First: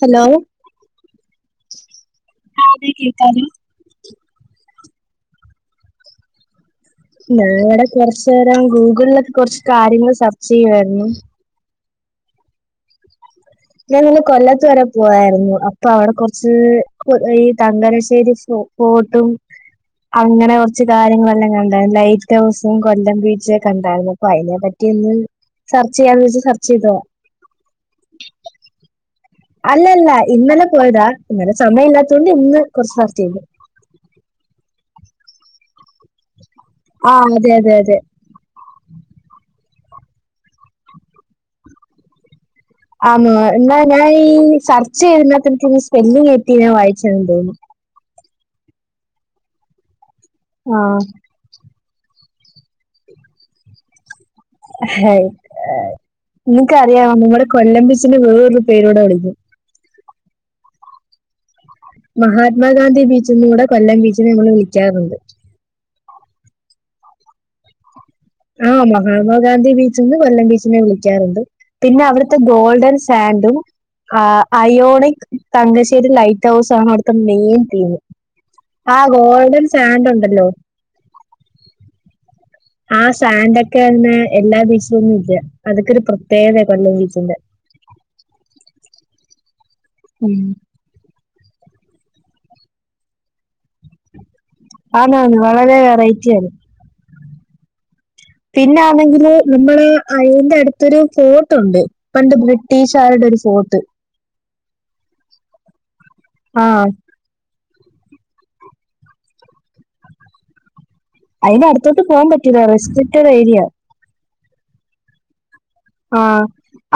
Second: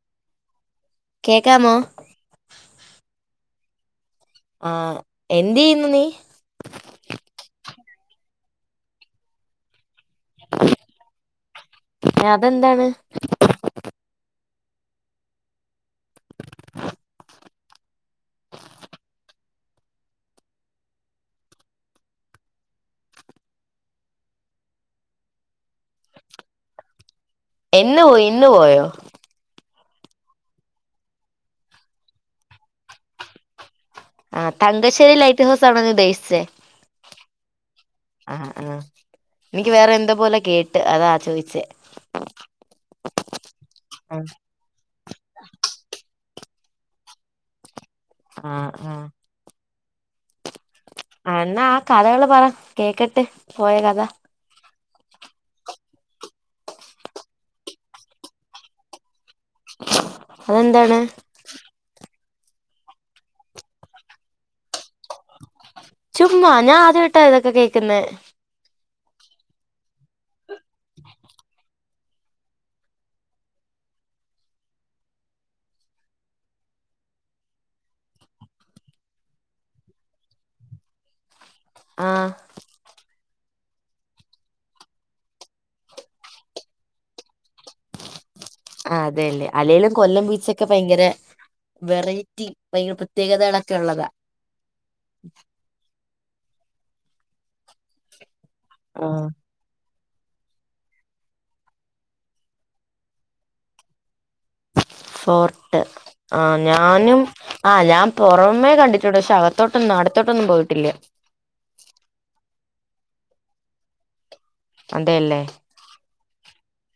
Hello കേക്കാമോ ആഹ് അതെ കേക്കാലൊ ആഹ് എന്തിയ്യുന്നു നീ ഞാ ഇവടെ കൊറച്ചേരം ഗൂഗിളിലൊക്കെ കൊറച്ച് കാര്യങ്ങൾ സെർച്ച് ചെയ്യുവായിരുന്നു ഏഹ് അതെന്താണ് ഞാനിന്ന് കൊല്ലെത്ത് വരെ പുവായിരുന്നു അപ്പൊ അവടെ കൊർച്ച് കൊർ ഈ തങ്കലശ്ശേരി സ്റ്റോ പോട്ടും അങ്ങനെ കൊർച്ച് കാര്യങ്ങളെല്ലാം കണ്ടേര്ന്നു ലൈറ്റൗസും കൊല്ലം ബീച്ച് ഒക്കെ കണ്ടാര്ന്നു അപ്പ ഐനെ പറ്റി [unintelligible] സെർച്ച് ചെയ്യാന്ന് വച്ച് സെർച്ച് ചെയ്തോ എന്ന് പോയി ഇന്ന് പോയോ അല്ലല്ല ഇന്നലെ പോയതാ ഇന്നലെ സമയം ഇല്ലാത്ത കൊണ്ട് ഇന്ന് കുറച്ച് [unintelligible] ആഹ് തങ്കശ്ശേരി ലൈറ്റ് ഹൗസ് ആണോ നീ ഉദ്ദേശിച്ചേ ആഹ് അതെ അതെ അതെ ആഹ് ആഹ് എനിക്ക് വേറെ എന്തൊ പോലെ കേട്ട് അതാ ചോദിച്ചേ ആന്നോ എന്നാ ഞാൻ ഈ സർച്ച് ചെയ്തതിനാത്ത് സ്പെല്ലിങ്ങെറ്റി ഞാൻ വായിച്ചെന്ന് തോന്നുന്നു ആഹ് ആഹ് ആഹ് ആഹ് എന്നാ ആഹ് കഥകള് പറ കേക്കട്ട് പോയ കഥ നിങ്ങക്കറിയാമോ നമ്മടെ കൊല്ലം ബീച്ചിന വേറൊരു പേരൂടെ വിളിക്കും അതെന്താണ് മഹാത്മാഗാന്ധി ബീച്ചെന്ന്കൂടെ കൊല്ലം ബീച്ചിനെ ഞമ്മൾ വിളിക്കാറുണ്ട് ചുമ്മാ ഞാൻ ആദ്യായിട്ടാ ഇതൊക്കെ കേക്കുന്നേ ആഹ് മഹാത്മാഗാന്ധി ബീച്ചന്ന് കൊല്ലം ബീച്ചിനെ വിളിക്കാറുണ്ട് പിന്നെ അവിടുത്തെ ഗോൾഡൻ സാൻഡും ആഹ് അയോണിക് തങ്കശ്ശേരി ലൈറ്റ് ഹൗസും ആണ് അവിടുത്തെ മെയിൻ തീമ് ആഹ് ഗോൾഡൻ സാൻന്റൊണ്ടല്ലോ ആഹ് ആഹ് സാൻഡൊക്കെ അങ്ങനെ എല്ലാ ബീച്ചിലൊന്നും ഇല്ല അതൊക്കൊരു പ്രത്യേകതയ കൊല്ലം ബീച്ചിന്റെ ആഹ് അതേല്ലേ അല്ലേലും കൊല്ലം ബീച്ചൊക്കെ ഭയങ്കര വെറൈറ്റി ഭയങ്കര പ്രത്യേകതകളൊക്കെ ഒള്ളതാ ആന്ന് ആന്ന് വളരെ വെറൈറ്റിയാത് ആ പിന്നാന്നെങ്കില് നമ്മളെ അയ്ന്റെ അടുത്തൊരു ഫോർട്ടുണ്ട് പണ്ട് ബ്രിട്ടീഷുകാരുടെ ഒരു ഫോർട്ട് ഫോർട്ട് ആഹ് ഞാനും ആഹ് ഞാൻ പൊറമേ കണ്ടിട്ടുണ്ട് പക്ഷെ അകത്തോട്ടൊന്നും അടുത്തോട്ടൊന്നും പോയിട്ടില്ല അതിനടുത്തോട്ട് പോവാൻ പറ്റില്ല റെസ്ട്രിക്റ്റഡേരിയ അതെല്ലേ ആഹ്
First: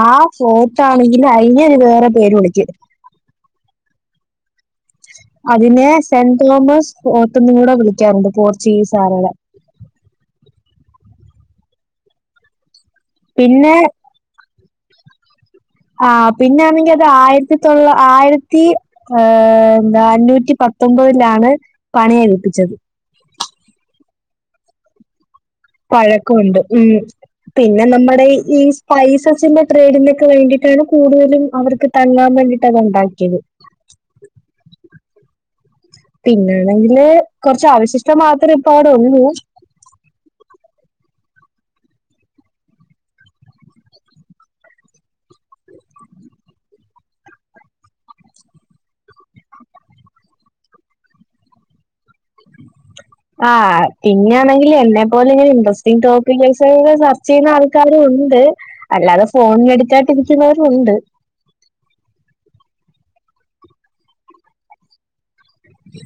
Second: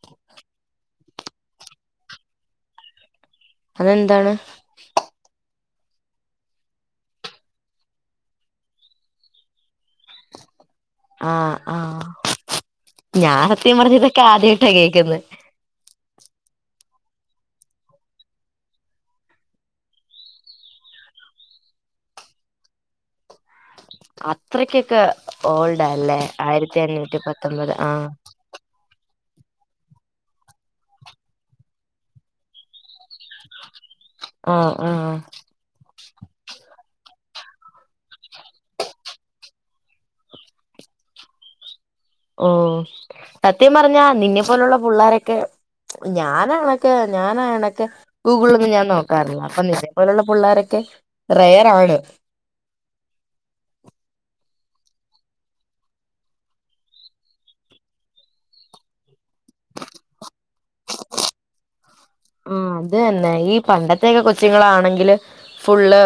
ആഹ് ഫോട്ട ആണെങ്കിൽ അഴിഞ്ഞെ വേറെര് പേര് വിളിക്കും അതെന്താണ് അതിനെ സെന്റ് തോമസ് ഫോട്ടന്ന് കൂടെ വിളിക്കാറുണ്ട് പോർച്ചുഗീസാരുടെ ആഹ് ആഹ് ഞാൻ പിന്നെ സത്യം പറഞ്ഞ ഇതൊക്കെ ആദ്യായിട്ടാ കേക്കുന്നേ ആഹ് പിന്നൊണെങ്കിൽ അത് ആയിരത്തി തൊള്ള ആയിരത്തി ഏഹ് എന്താ അഞ്ഞൂറ്റി പത്തൊമ്പതിലാണ് പണിയേൽപ്പിച്ചത് അത്രക്കൊക്കെ ഓൾഡ് അല്ലേ പഴക്കമുണ്ട് ആയിരത്തി ഉം അഞ്ഞൂറ്റി പത്തൊമ്പത് പിന്നെ ആ നമ്മുടെ ഈ പൈസ [unintelligible] ട്രേഡിലൊക്കെ വേണ്ടിയിട്ടാണ് കൂടുതലും അവർക്ക് തങാൻ വേണ്ടിട്ട് അത് ഉണ്ടാക്കിയത് ആഹ് ആഹ് പിന്നെയാണെങ്കില് കൊറച്ച് അവശിഷ്ടം മാത്രേ ഇപ്പ അവിടെ ഒള്ളൂ ഓഹ് സത്യം പറഞ്ഞാ നിന്നെ പോലുള്ള പിള്ളോരൊക്കെ ഞാനാണൊക്കെ ഞാനാണൊക്കെ ഗൂഗിളൊന്നും ഞാൻ നോക്കാറില്ല അപ്പൊ നിന്നെ പോലെയുള്ള പിള്ളോരൊക്കെ റയർ ആണ് ആഹ് പിന്നാണെങ്കിൽ എന്നെ പോല ഇങ്ങനെ ഇൻറ്രസ്റ്റിഗ് ടോപ്പിക് [unintelligible] ചെയ്യുന്ന ആൾക്കാരും ഉണ്ട് അല്ലാതെ ഫോൺ എടുക്കാണ്ടിരിക്കുന്നവരും ഉണ്ട് ഉം അതന്നെ ഈ പണ്ടത്തൊക്കെ കൊച്ചുങ്ങളാണെങ്കില് ഫുള്ള്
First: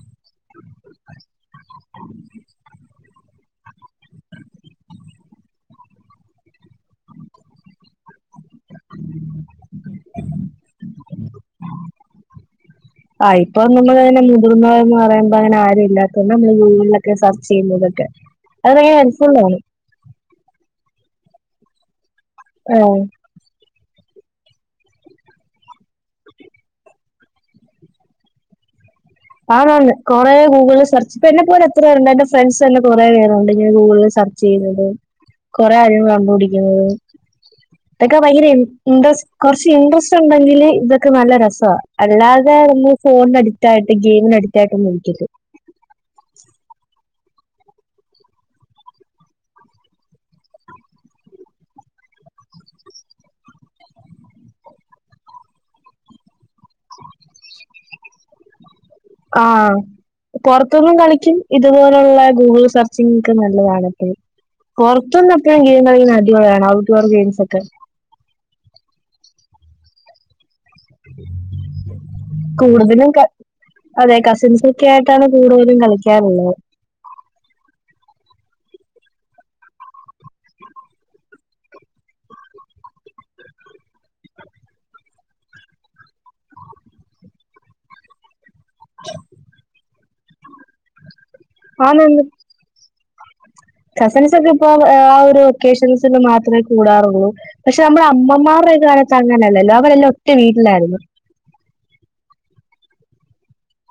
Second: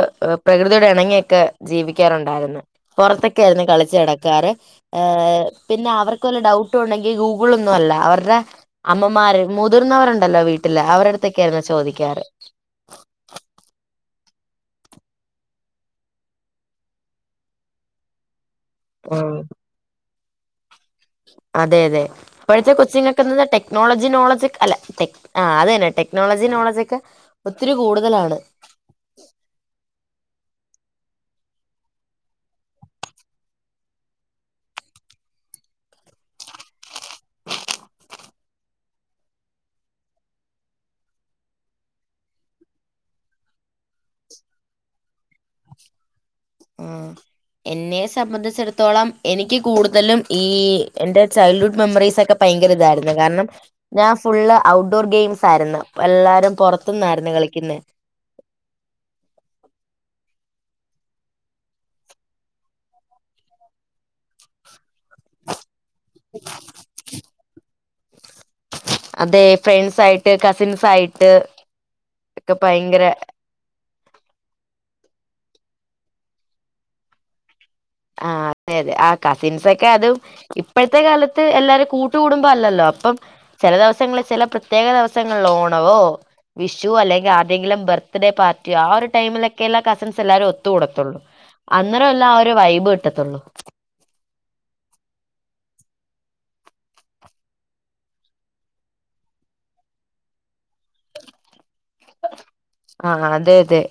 പ്രകൃതിയൊട് ഇണങ്ങിയൊക്കെ ജീവിക്കാറുണ്ടായിരുന്ന് പുറത്തൊക്കായിരുന്നേ കളിച്ച് നടക്കാറ് ഏഹ് പിന്നെ അവർക്ക് വല്ല ഡൗട്ട് ഉണ്ടെങ്കിൽ ഗൂഗിളൊന്നും അല്ല അവരുടെ അമ്മമാര് മുതിർന്നവരുണ്ടല്ലോ വീട്ടില് അവരുടടുത്തൊക്കെ ആയിരുന്നു ചോദിക്കാറ് ആഹ് ഇപ്പൊ നമ്മളങ്ങനെ മുതിർന്ന എന്ന് പറയുമ്പോ അങ്ങനെ ആരും ഇല്ലാത്ത നമ്മള് ഗൂഗിളിലൊക്കെ സെർച്ച് ചെയ്യുന്നതൊക്കെ അത് ഭയങ്കര ഹെൽഫുള്ള് ആഹ് ആണ് അതെ അതെ ഇപഴത്തെ കൊച്ചിങ് ഒക്കെ ന്നത് ടെക്നോളജി നോളജ് അല്ല ആഹ് അത് തന്നെ ടെക്നോളജി നോളജ് ഒക്കെ ഒത്തിരി കൂടുതലാണ് അതാണ് കുറെ ഗൂഗിള് സെർച്ച് ഇപ്പ എന്നെ പോലെ എത്രേരുണ്ട് എന്റെ ഫ്രണ്ട്സ് തന്നെ കുറെ പേരുണ്ട് ഇങ്ങനെ ഗൂഗിള് സെർച്ച് ചെയുന്നത് കൊറെ കാര്യങ്ങൾ കണ്ടപിടിക്കുന്നത് ഇതൊക്കെ ഭയങ്കര ഇഡ്റസ്റ്റിംഗ് കുറച്ച് ഇൻട്രസ്റ്റ് ഉണ്ടെങ്കില് ഇതൊക്കെ നല്ല രസവാണ് അല്ലാതെ ഫോണ് അഡിക്റ്റ് ആയിട്ട് ഗെയിം അടിറ്റായിട്ടൊന്നും ഇരിക്കല് ആഹ് എന്നെ സംബന്ധിച്ചിടത്തോളം എനിക്ക് കൂടുതലും ഈ എന്റെ ചൈൽഡ്ഹുഡ് മെമ്മറീസൊക്കെ ഭയങ്കര ഇതായിരുന്നു കാരണം ഞാൻ ഫുള്ള് ഔട്ട്ഡോർ ഗൈയിംസായിരുന്ന് അപ്പ എല്ലാവരും പുറത്തുന്നായിരുന്നേ കളിക്കുന്നേ ആഹ് പുറത്തൊന്നും കളിക്കും ഇതുപോലുള്ള ഗൂഗിള് സെർച്ചിങ്ങൊക്കെ നല്ലതാണ് എപ്പഴും പുറത്തുന്നൊകെ ഗെയിം കളികുന്ന അടിപൊളിയാണ് ഔട്ട്ഡോർ ഗെയിംസ് ഒക്കെ അതെ ഫ്രണ്ട്സ് ആയിട്ട് കസിൻസ് ആയിട്ട് ഒക്കെ ഭയങ്കര കൂടുതലും ക അതെ കസിൻസൊക്കെ ആയിട്ടാണ് കൂടുതലും കളിക്കാറുള്ളത് ആഹ് അതെ അതെ ആഹ് കസിൻസൊക്കെ അതും ഇപ്പോഴത്തെ കാലത്ത് എല്ലാരും കൂട്ട് കൂടുമ്പം അല്ലല്ലോ അപ്പം ചെല ദിവസങ്ങളിൽ ചെല പ്രത്യേക ദിവസങ്ങളിൽ ഓണവോ വിഷുവൊ അല്ലെങ്കിൽ ആര്ടെങ്കിലും ബർത്ത് ഡേ പാർട്ടി യൊ ആഹ് ഒരു ടൈമിലൊക്കെ അല്ലേ കസിൻസ് എല്ലാരും ഒത്തുകൂടുത്തുള്ളൂ അന്നേരം അല്ലേ ആഹ് ഒരു വൈബ് കിട്ടത്തുള്ളൂ കസിൻസൊക്കെ ഇപ്പൊ ആഹ് ഒരു ഒക്കേഷൻസിന് മാത്രമേ കൂടാറുള്ളൂ പക്ഷെ നമ്മുടെ അമ്മമാരുടെ കാലത്ത് അങ്ങനെല്ലല്ലോ അവരെല്ലാം ഒറ്റ വീട്ടിലായിരുന്നു ആഹ് അതെ അതെ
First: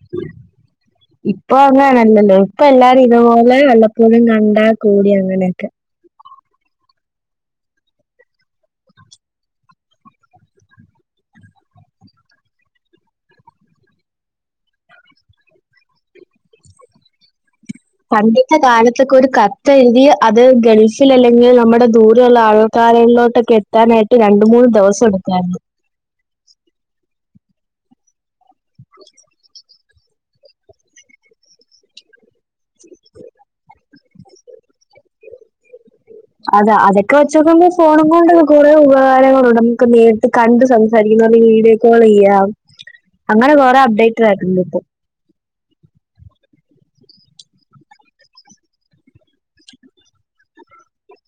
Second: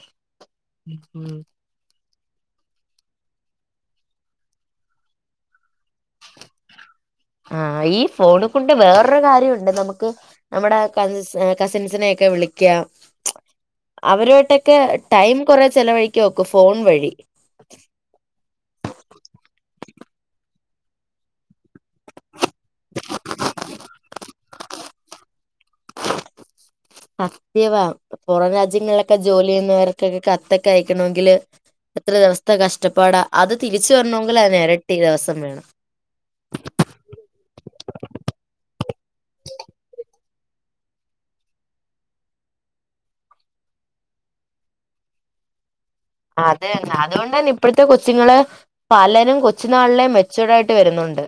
ഉം [unintelligible] അങ്ങനണല്ലല്ലോ ഇപ്പ എല്ലാരും ഇതുപോലെ വല്ലപ്പോഴും കണ്ട് കൂടി അങ്ങനെയൊക്കെ ആഹ് ഈ ഫോണ് കൊണ്ട് വേറൊരു കാര്യമുണ്ട് നമുക്ക് നമ്മുടെ കസി കസിൻസിനൊക്കെ വിളിക്കാം അവരമായിട്ടൊക്കെ ടൈം കൊറെ ചെിലവഴിക്ക് നോക്കും ഫോൺ വഴി. പണ്ടത്തെ കാലത്തൊക്കെ ഒരു കത്തെ എഴുതി അത് ഗൾഫിൽ അല്ലെങ്കിൽ നമ്മുടെ ദൂരുള്ള ആൾക്കരിലോട്ടൊക്കെ എത്താനായിട്ട് രണ്ട് മൂന്ന് ദിവസം എടുക്കായിരുന്നു. സത്യവാ പുറം രാജ്യങ്ങളിലൊക്കെ ജോലി ചെയ്യുന്നവർക്കൊക്കെ കത്തൊക്കെ അയക്കണങ്കില്. എത്ര ദിവസത്തെ കഷ്ടപ്പാടാ അത് തിരിച്ചു വരണമെങ്കിൽ അതിനിരട്ടി ദിവസം വേണം. അതാ അതൊക്കെ വെച്ചക്കുമ്പോ ഫോണും കൊണ്ടുള്ള കുറെ ഉപകാരങ്ങളുണ്ട് നമുക്ക് നേരിട്ട് കണ്ട് സംസാരിക്കുന്ന വീഡിയോ കോളിയ്യാം അങ്ങനെ കുറെ അപ്ഡേറ്റ് ആയിണ്ട് ഇപ്പ. അതന്നെ അതുകൊണ്ട് തന്നെ ഇപ്പോഴത്തെ കൊച്ചുങ്ങള്. പലരും കൊച്ചു നാളിലെ മെച്ചയൂർ ആയിട്ട് വരുന്നുണ്ട്.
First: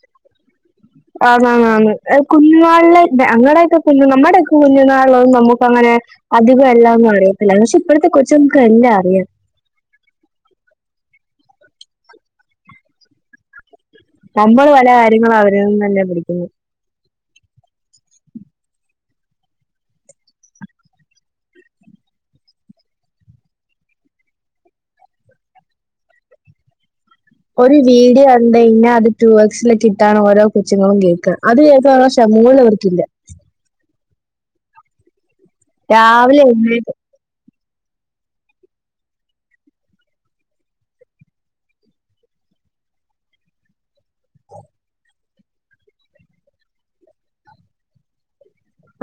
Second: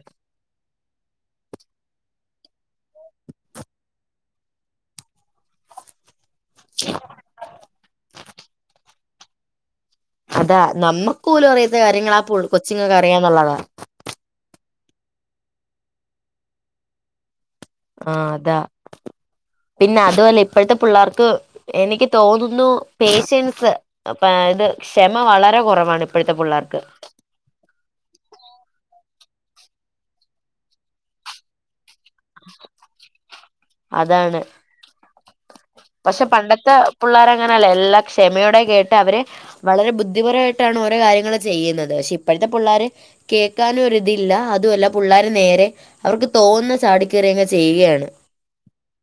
ആഹ് ആഹ് കുഞ്ഞുനാളിലെ അങ്ങടെക്കെ കുഞ്ഞു നമ്മുടെക്കെ കുഞ്ഞുനാളോ നമുക്ക് അങ്ങനെ. അധികം എല്ലാന്നും അറിയത്തില്ല പക്ഷെ ഇപ്പോഴത്തെ കൊച്ചുങ്ങൾക്ക് എല്ലാം അറിയാം. അതാ നമ്മുക്ക് പോലും അറിയാത്ത കാര്യങ്ങളാ പോൾ കൊച്ചിങ്ങൊക്കെ അറിയാന്നുള്ളതാ. നമ്മൾ പല കാര്യങ്ങളും അവരി നിന്ന് തന്നെ പിടിക്കുന്നു. ആഹ് അതാ പിന്നെ അതുപലെ ഇപ്പോഴത്തെ പിള്ളേർക്ക്. എനിക്ക് തോന്നുന്നു പേഷ്യൻസ്. അപ്പ ആത് ക്ഷമ വളരെ കുറവാണ് ഇപ്പോഴത്തെ പിള്ളേർക്ക്. ഒരു വീഡിയോ കണ്ട കഴിഞ്ഞാ അത് ടു എക്സിലിട്ടിടാണ് ഓരോ കൊച്ചുങ്ങളും കേൾക്കുക അത് കേൾക്ക. സ മോൾക്ക്ൾ അവർകില്ല. അതാണ്. പക്ഷെ രാവിലെ പണ്ടത്തെ എഴുന്നേറ്റ് പിള്ളോര അങ്ങനല്ല എല്ലാ ക്ഷമയോടെ കേട്ട് അവരെ. വളരെ ബുദ്ധിപരമായിട്ടാണ് ഓരോ കാര്യങ്ങള് ചെയ്യുന്നത് പക്ഷെ ഇപ്പഴത്തെ പുള്ളേര് കേക്കാനും ഒരിതില്ല അതുവല്ല പുള്ളേര് നേരെ അവർക്ക് തോന്നുന്നത് ചാടികേറിയങ്ങ് ചെയ്യുകയാണ്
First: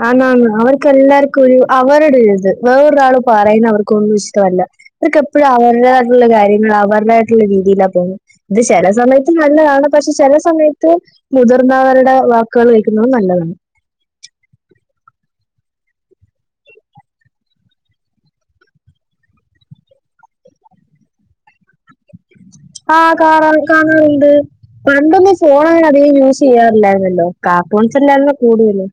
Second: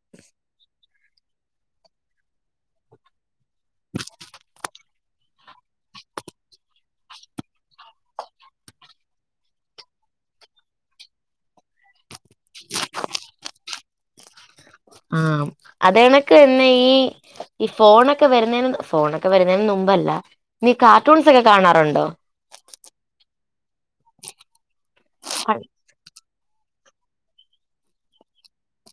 ആന്ന് ആന്ന് അവർക്കെല്ലാർക്കും ഒരു അവരുടെ ഇത് വേറൊരാള് പറയുന്ന അവർക്കൊന്നും ഇഷ്ടവല്ല അവർക്കെപ്പോഴും അവരുടെതായിട്ടുള്ള കാര്യങ്ങള് അവരുടെതായിട്ടുള്ള രീതിയിലാ പോവുന്നത്. ഇത് ചെലസമയത്ത് നല്ലതാണ് പക്ഷെ ചെലസമയത്ത്. മുതിർന്നവരുടെ വാക്കുകൾ കേക്കുന്നത് നല്ലതാണ്. ആം അതുകണക്കുതന്നെ ഈ ഈ ഫോണൊക്കെ വരുന്നതിന് ഫോണൊക്കെ വരുന്നതിന് മുമ്പല്ലാ നീ കാർട്ടൂൺസ് ഒക്കെ കാണാറുണ്ടോ. ആ കാണ കാണാറുണ്ട് പണ്ടൊന്നും ഫോണങ്ങനെ യൂസ് ചെയ്യാറില്ലായിരുന്നല്ലോ കാർട്ടൂൺസല്ലായിരുന്നോ കൂടുതലും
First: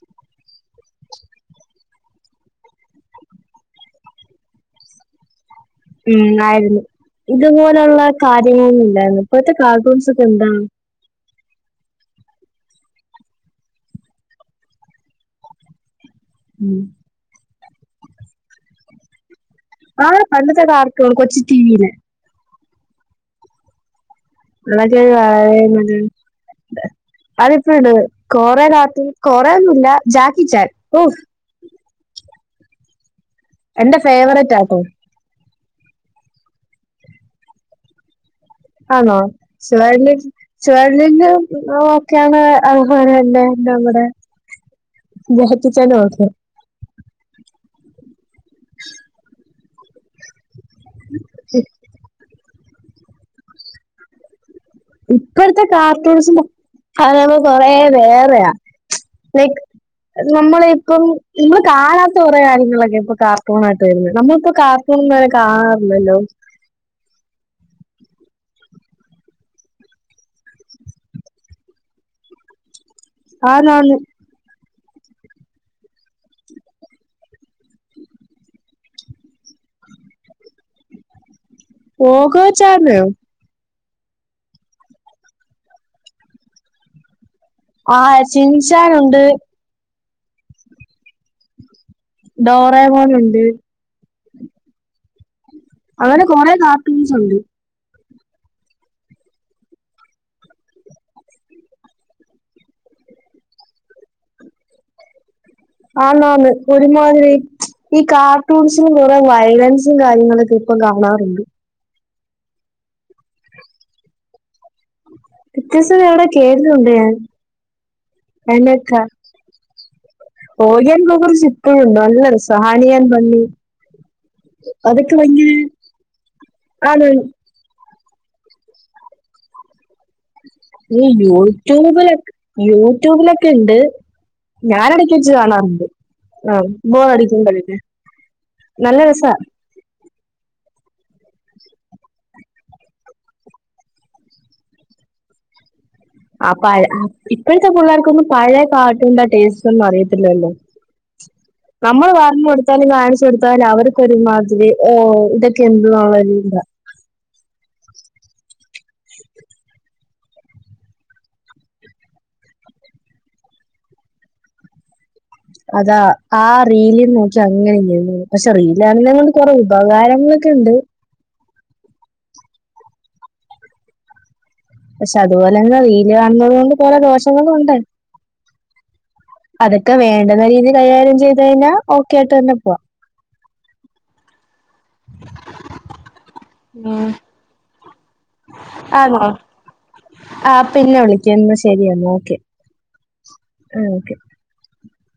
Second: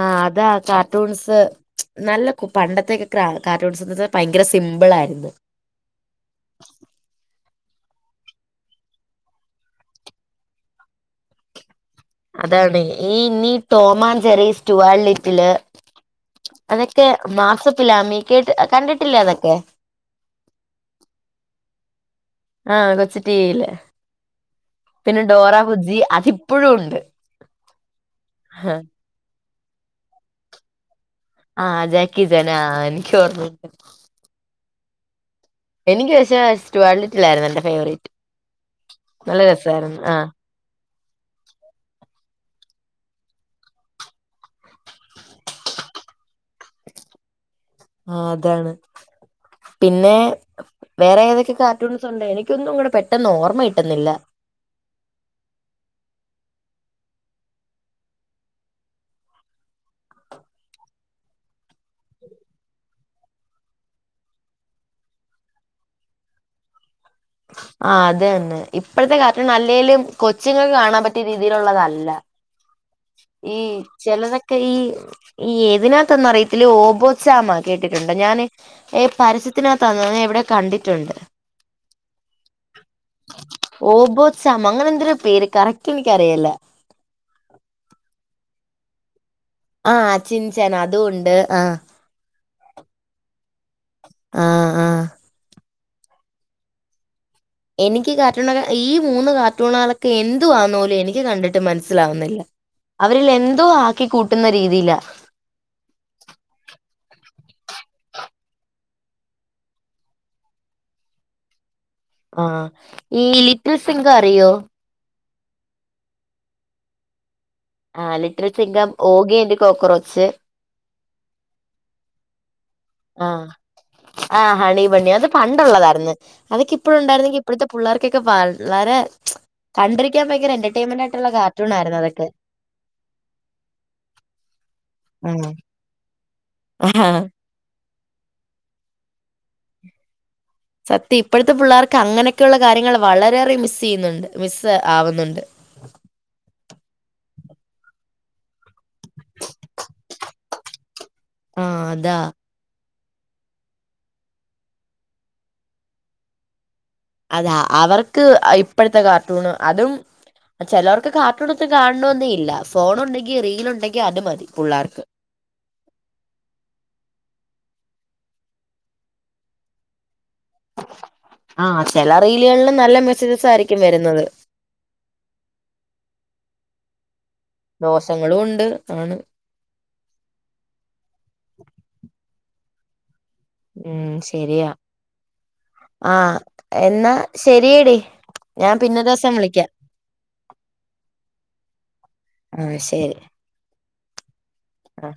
ആ അതാ കാർട്ടൂൺസ്. നല്ല കു പണ്ടത്തെക്കെ കാർ കാർട്ടൂൺസ് സ് ഭയങ്കര സിമ്പിൾ ആയിരുന്നു ഉം ആയിരുന്നു ഇതുപോലൊള്ള കാര്യങ്ങളൊന്നും ഇല്ലായിരുന്നു ഇപ്പഴത്തെ കാർട്ടൂൺസൊക്കെ എന്താ അതാണ് ഈ ഇനി ടോമാൻജെറി സ്റ്റുവാൻലിറ്റില് ഉം അതൊക്കെ മാസപ്പിലാമി കേട്ട് കണ്ടിട്ടില്ലേ അതൊക്കെ ആ പണ്ടത്തെ കാർട്ടൂൺ കൊച്ചു ടിവിയിലെ ആ കൊച്ചു ടിവിയിലെ അതൊക്കെ പിന്നെ ഡോറബുജി അതിപ്പഴും ഉണ്ട്. അതിപ്പഴുണ്ടത് കൊറെ കാർട്ടൂൺ കൊറെയൊന്നുമില്ല ജാക്കിച്ചാൻ ഓഹ് ആ ജാക്കിചാൻ ആ എനിക്ക് ഓർമ്മയുണ്ട് എൻ്റെ ഫേവറേറ്റാട്ടൊ എനിക്ക് പക്ഷേ സ്റ്റുവാൻലിറ്റിലായിരുന്നു എന്റെ ഫേവറേറ്റ് ആണോ നല്ല രസമായിരുന്നു സ്റ്റുവാൻലിറ്റ് ആഹ് സ്റ്റുവാൻലിറ്റ്ന് ഓക്കെയാണ് അതുപോലെതന്നെ നമ്മടെ ബഹുത്തിച്ചനും ഓക്കെയാണ് ആ അതാണ് പിന്നെ വേറെ ഏതൊക്കെ കാർട്ടൂൺസൊണ്ട് എനിക്ക് എനിക്കൊന്നങ്ങട് പെട്ടെന്ന് ഓർമ്മകിട്ടുന്നില്ലാ ഇപ്പഴത്തെ കാർട്ടൂൺസും കഥകള് കൊറേ വേറെയാ ലൈക്ക് നമ്മളിപ്പം നമ്മള് കാണാത്ത കൊറെ കാര്യങ്ങളൊക്കെ ഇപ്പൊ കാർട്ടൂണായിട്ട് വരുന്നത് നമ്മളിപ്പോ കാർ ട്ടൂൺവരെ കാണാറില്ലല്ലോ. ആ അതുതന്നെ ഇപ്പഴത്തെ കാർട്ടൂൺ അല്ലേലും കൊച്ചുങ്ങൾക്ക് കാണാൻ പറ്റിയ രീതിയിലുള്ളതല്ല. ഈ ആന്നാന്ന് ചെലതെക്ക് ക്കെ ഈ ഈ ഏതിനാത്തന്നറിയത്തില്ല ഈ ഓബോച്ചാമാ കേട്ടിട്ടുണ്ട് ഞാനീ ഏ പരസ്യത്തിനകത്താന്നോ എവിടയോ കണ്ടിട്ടുണ്ട് പോഗോച്ചാമയോ ഓബോച്ചാമ അങ്ങനെന്തൊരുപേര് കറക്റ്റെനിക്കറിയില്ല ആ ചിൻച്ചാനുണ്ട് ആ ചിൻചാൻ അതും ഉണ്ട് ആ ഡോറെ പോലുണ്ട് ആ ആ അങ്ങനെ കൊറേ കാർട്ടൂൺസൊണ്ട് എനിക്കീ കാർട്ടൂണൊക്കെ ഈ മൂന്ന് കാർട്ടൂണുകളൊക്കെ എന്തുവാന്നുപോലും എനിക്ക് കണ്ടിട്ടുമനസ്സിലാവുന്നില്ല അവരിൽ എന്തോ ആക്കി കൂട്ടുന്നരീതിയിലാ ആന്നാന്ന് ഒരുമാതിരി ഈ കാർട്ടൂൺസിന് കുറെ വയലൻസും കാര്യങ്ങളൊക്കെ ഇപ്പം കാണാറുണ്ട് ആ ഈ ലിറ്റിൽസിംഗ അറിയോ ലിറ്റിൽസിംഗ എവിടെയോ കേട്ടിട്ടുണ്ടുഞാൻ ആ ലിറ്റിൽസിംഗ Oggy and cockroach Oggy and cockroach ഇപ്പഴും ഉണ്ട് നല്ലരസം സാനിയൻ ആ ആ ഹണി ബണ്ണി അത് ഭയങ്കര പണ്ടൊള്ളതായിരുന്നു അതൊക്കെ ആന്ന് ഇപ്പഴൊണ്ടായിരുന്നെങ്കി ഇപ്പോഴത്തെ പുള്ളേർക്കക്കെ വളരെ കണ്ടിരിക്കാൻ ഭയങ്കര എന്റർടെം ഈ യൂട്യൂബിലെ യൂട്യൂബിലൊക്കെ ഉണ്ട് ഞാനടെക്കെച്ച് ആഹ് കാണാറുണ്ട്. ആ ആഹ് ബോറടിക്കുമ്പഴല്ലേ നല്ല രസാ സത്യം ഇപ്പോഴത്തെ പിള്ളേർക്ക് അങ്ങനെയൊക്കെയുള്ള കാര്യങ്ങള് വളരെയേറെ മിസ് ചെയ്യുന്നുണ്ട് മിസ് ആവുന്നുണ്ട് ആ പഴ ഉം ഇപ്പോഴത്തെ പിള്ളേർക്കൊന്നും പഴേ പാ എന്താ ടേസ്റ്റൊന്നും അറിയത്തില്ലല്ലോ, ആഹ് നമ്മള് അതാ പറഞ്ഞൊട് ത്താല് കാണിച്ചു കൊടുത്താല് അവർക്കൊരുമാതിരി ഓ ഇതൊക്കെ എന്തുവാ എന്താ അതാ അവർക്ക് ഇപ്പഴത്തെ കാർട്ടൂണ് അതും ചെലവർക്ക് കാർട്ടൂണ്ത്ത് കാണണോംന്നില്ല ഫോണ് ഉണ്ടെങ്കി റീല് ഉണ്ടെങ്കി അത് മതി പുള്ളേർക്ക് അതാ ആ റീല് നോക്കി അങ്ങനെ ഇരുന്നോളും. പക്ഷെ റീലാണെങ്കിലങ്ങണ്ട് കൊറെ ഉപകാരങ്ങളൊക്കെ ഉണ്ട് ആ ചില റീലുകളില് നല്ല മെസ്സേജസ് ആയിരിക്കും വരുന്നത് പക്ഷെ അതുപോലെന്നെ റീല് കാണുന്നത് കൊണ്ട് കൊറേ ദോഷങ്ങളും ഉണ്ട്. ദോഷങ്ങളും ഉണ്ട് ആണ് അതൊക്കെ വേണ്ടുന്ന രീതിൽ കൈകാര്യം ചെയ്ത് കഴിഞ്ഞാ ഓക്കെ ആയിട്ട് തന്നെ പോവാം. ഉം ശരിയാ ആഹ് ഉം എന്നാ ശരിയെടി ഞാൻ പിന്നെ ഒരു ആണോ ദിവസം വിളിക്കാം ആ പിന്നെ വിളിക്കന്ന് ശരിയന്നാ ഓക്കെ ആഹ് ശരി ആഹ് ഓക്കെ അഹ്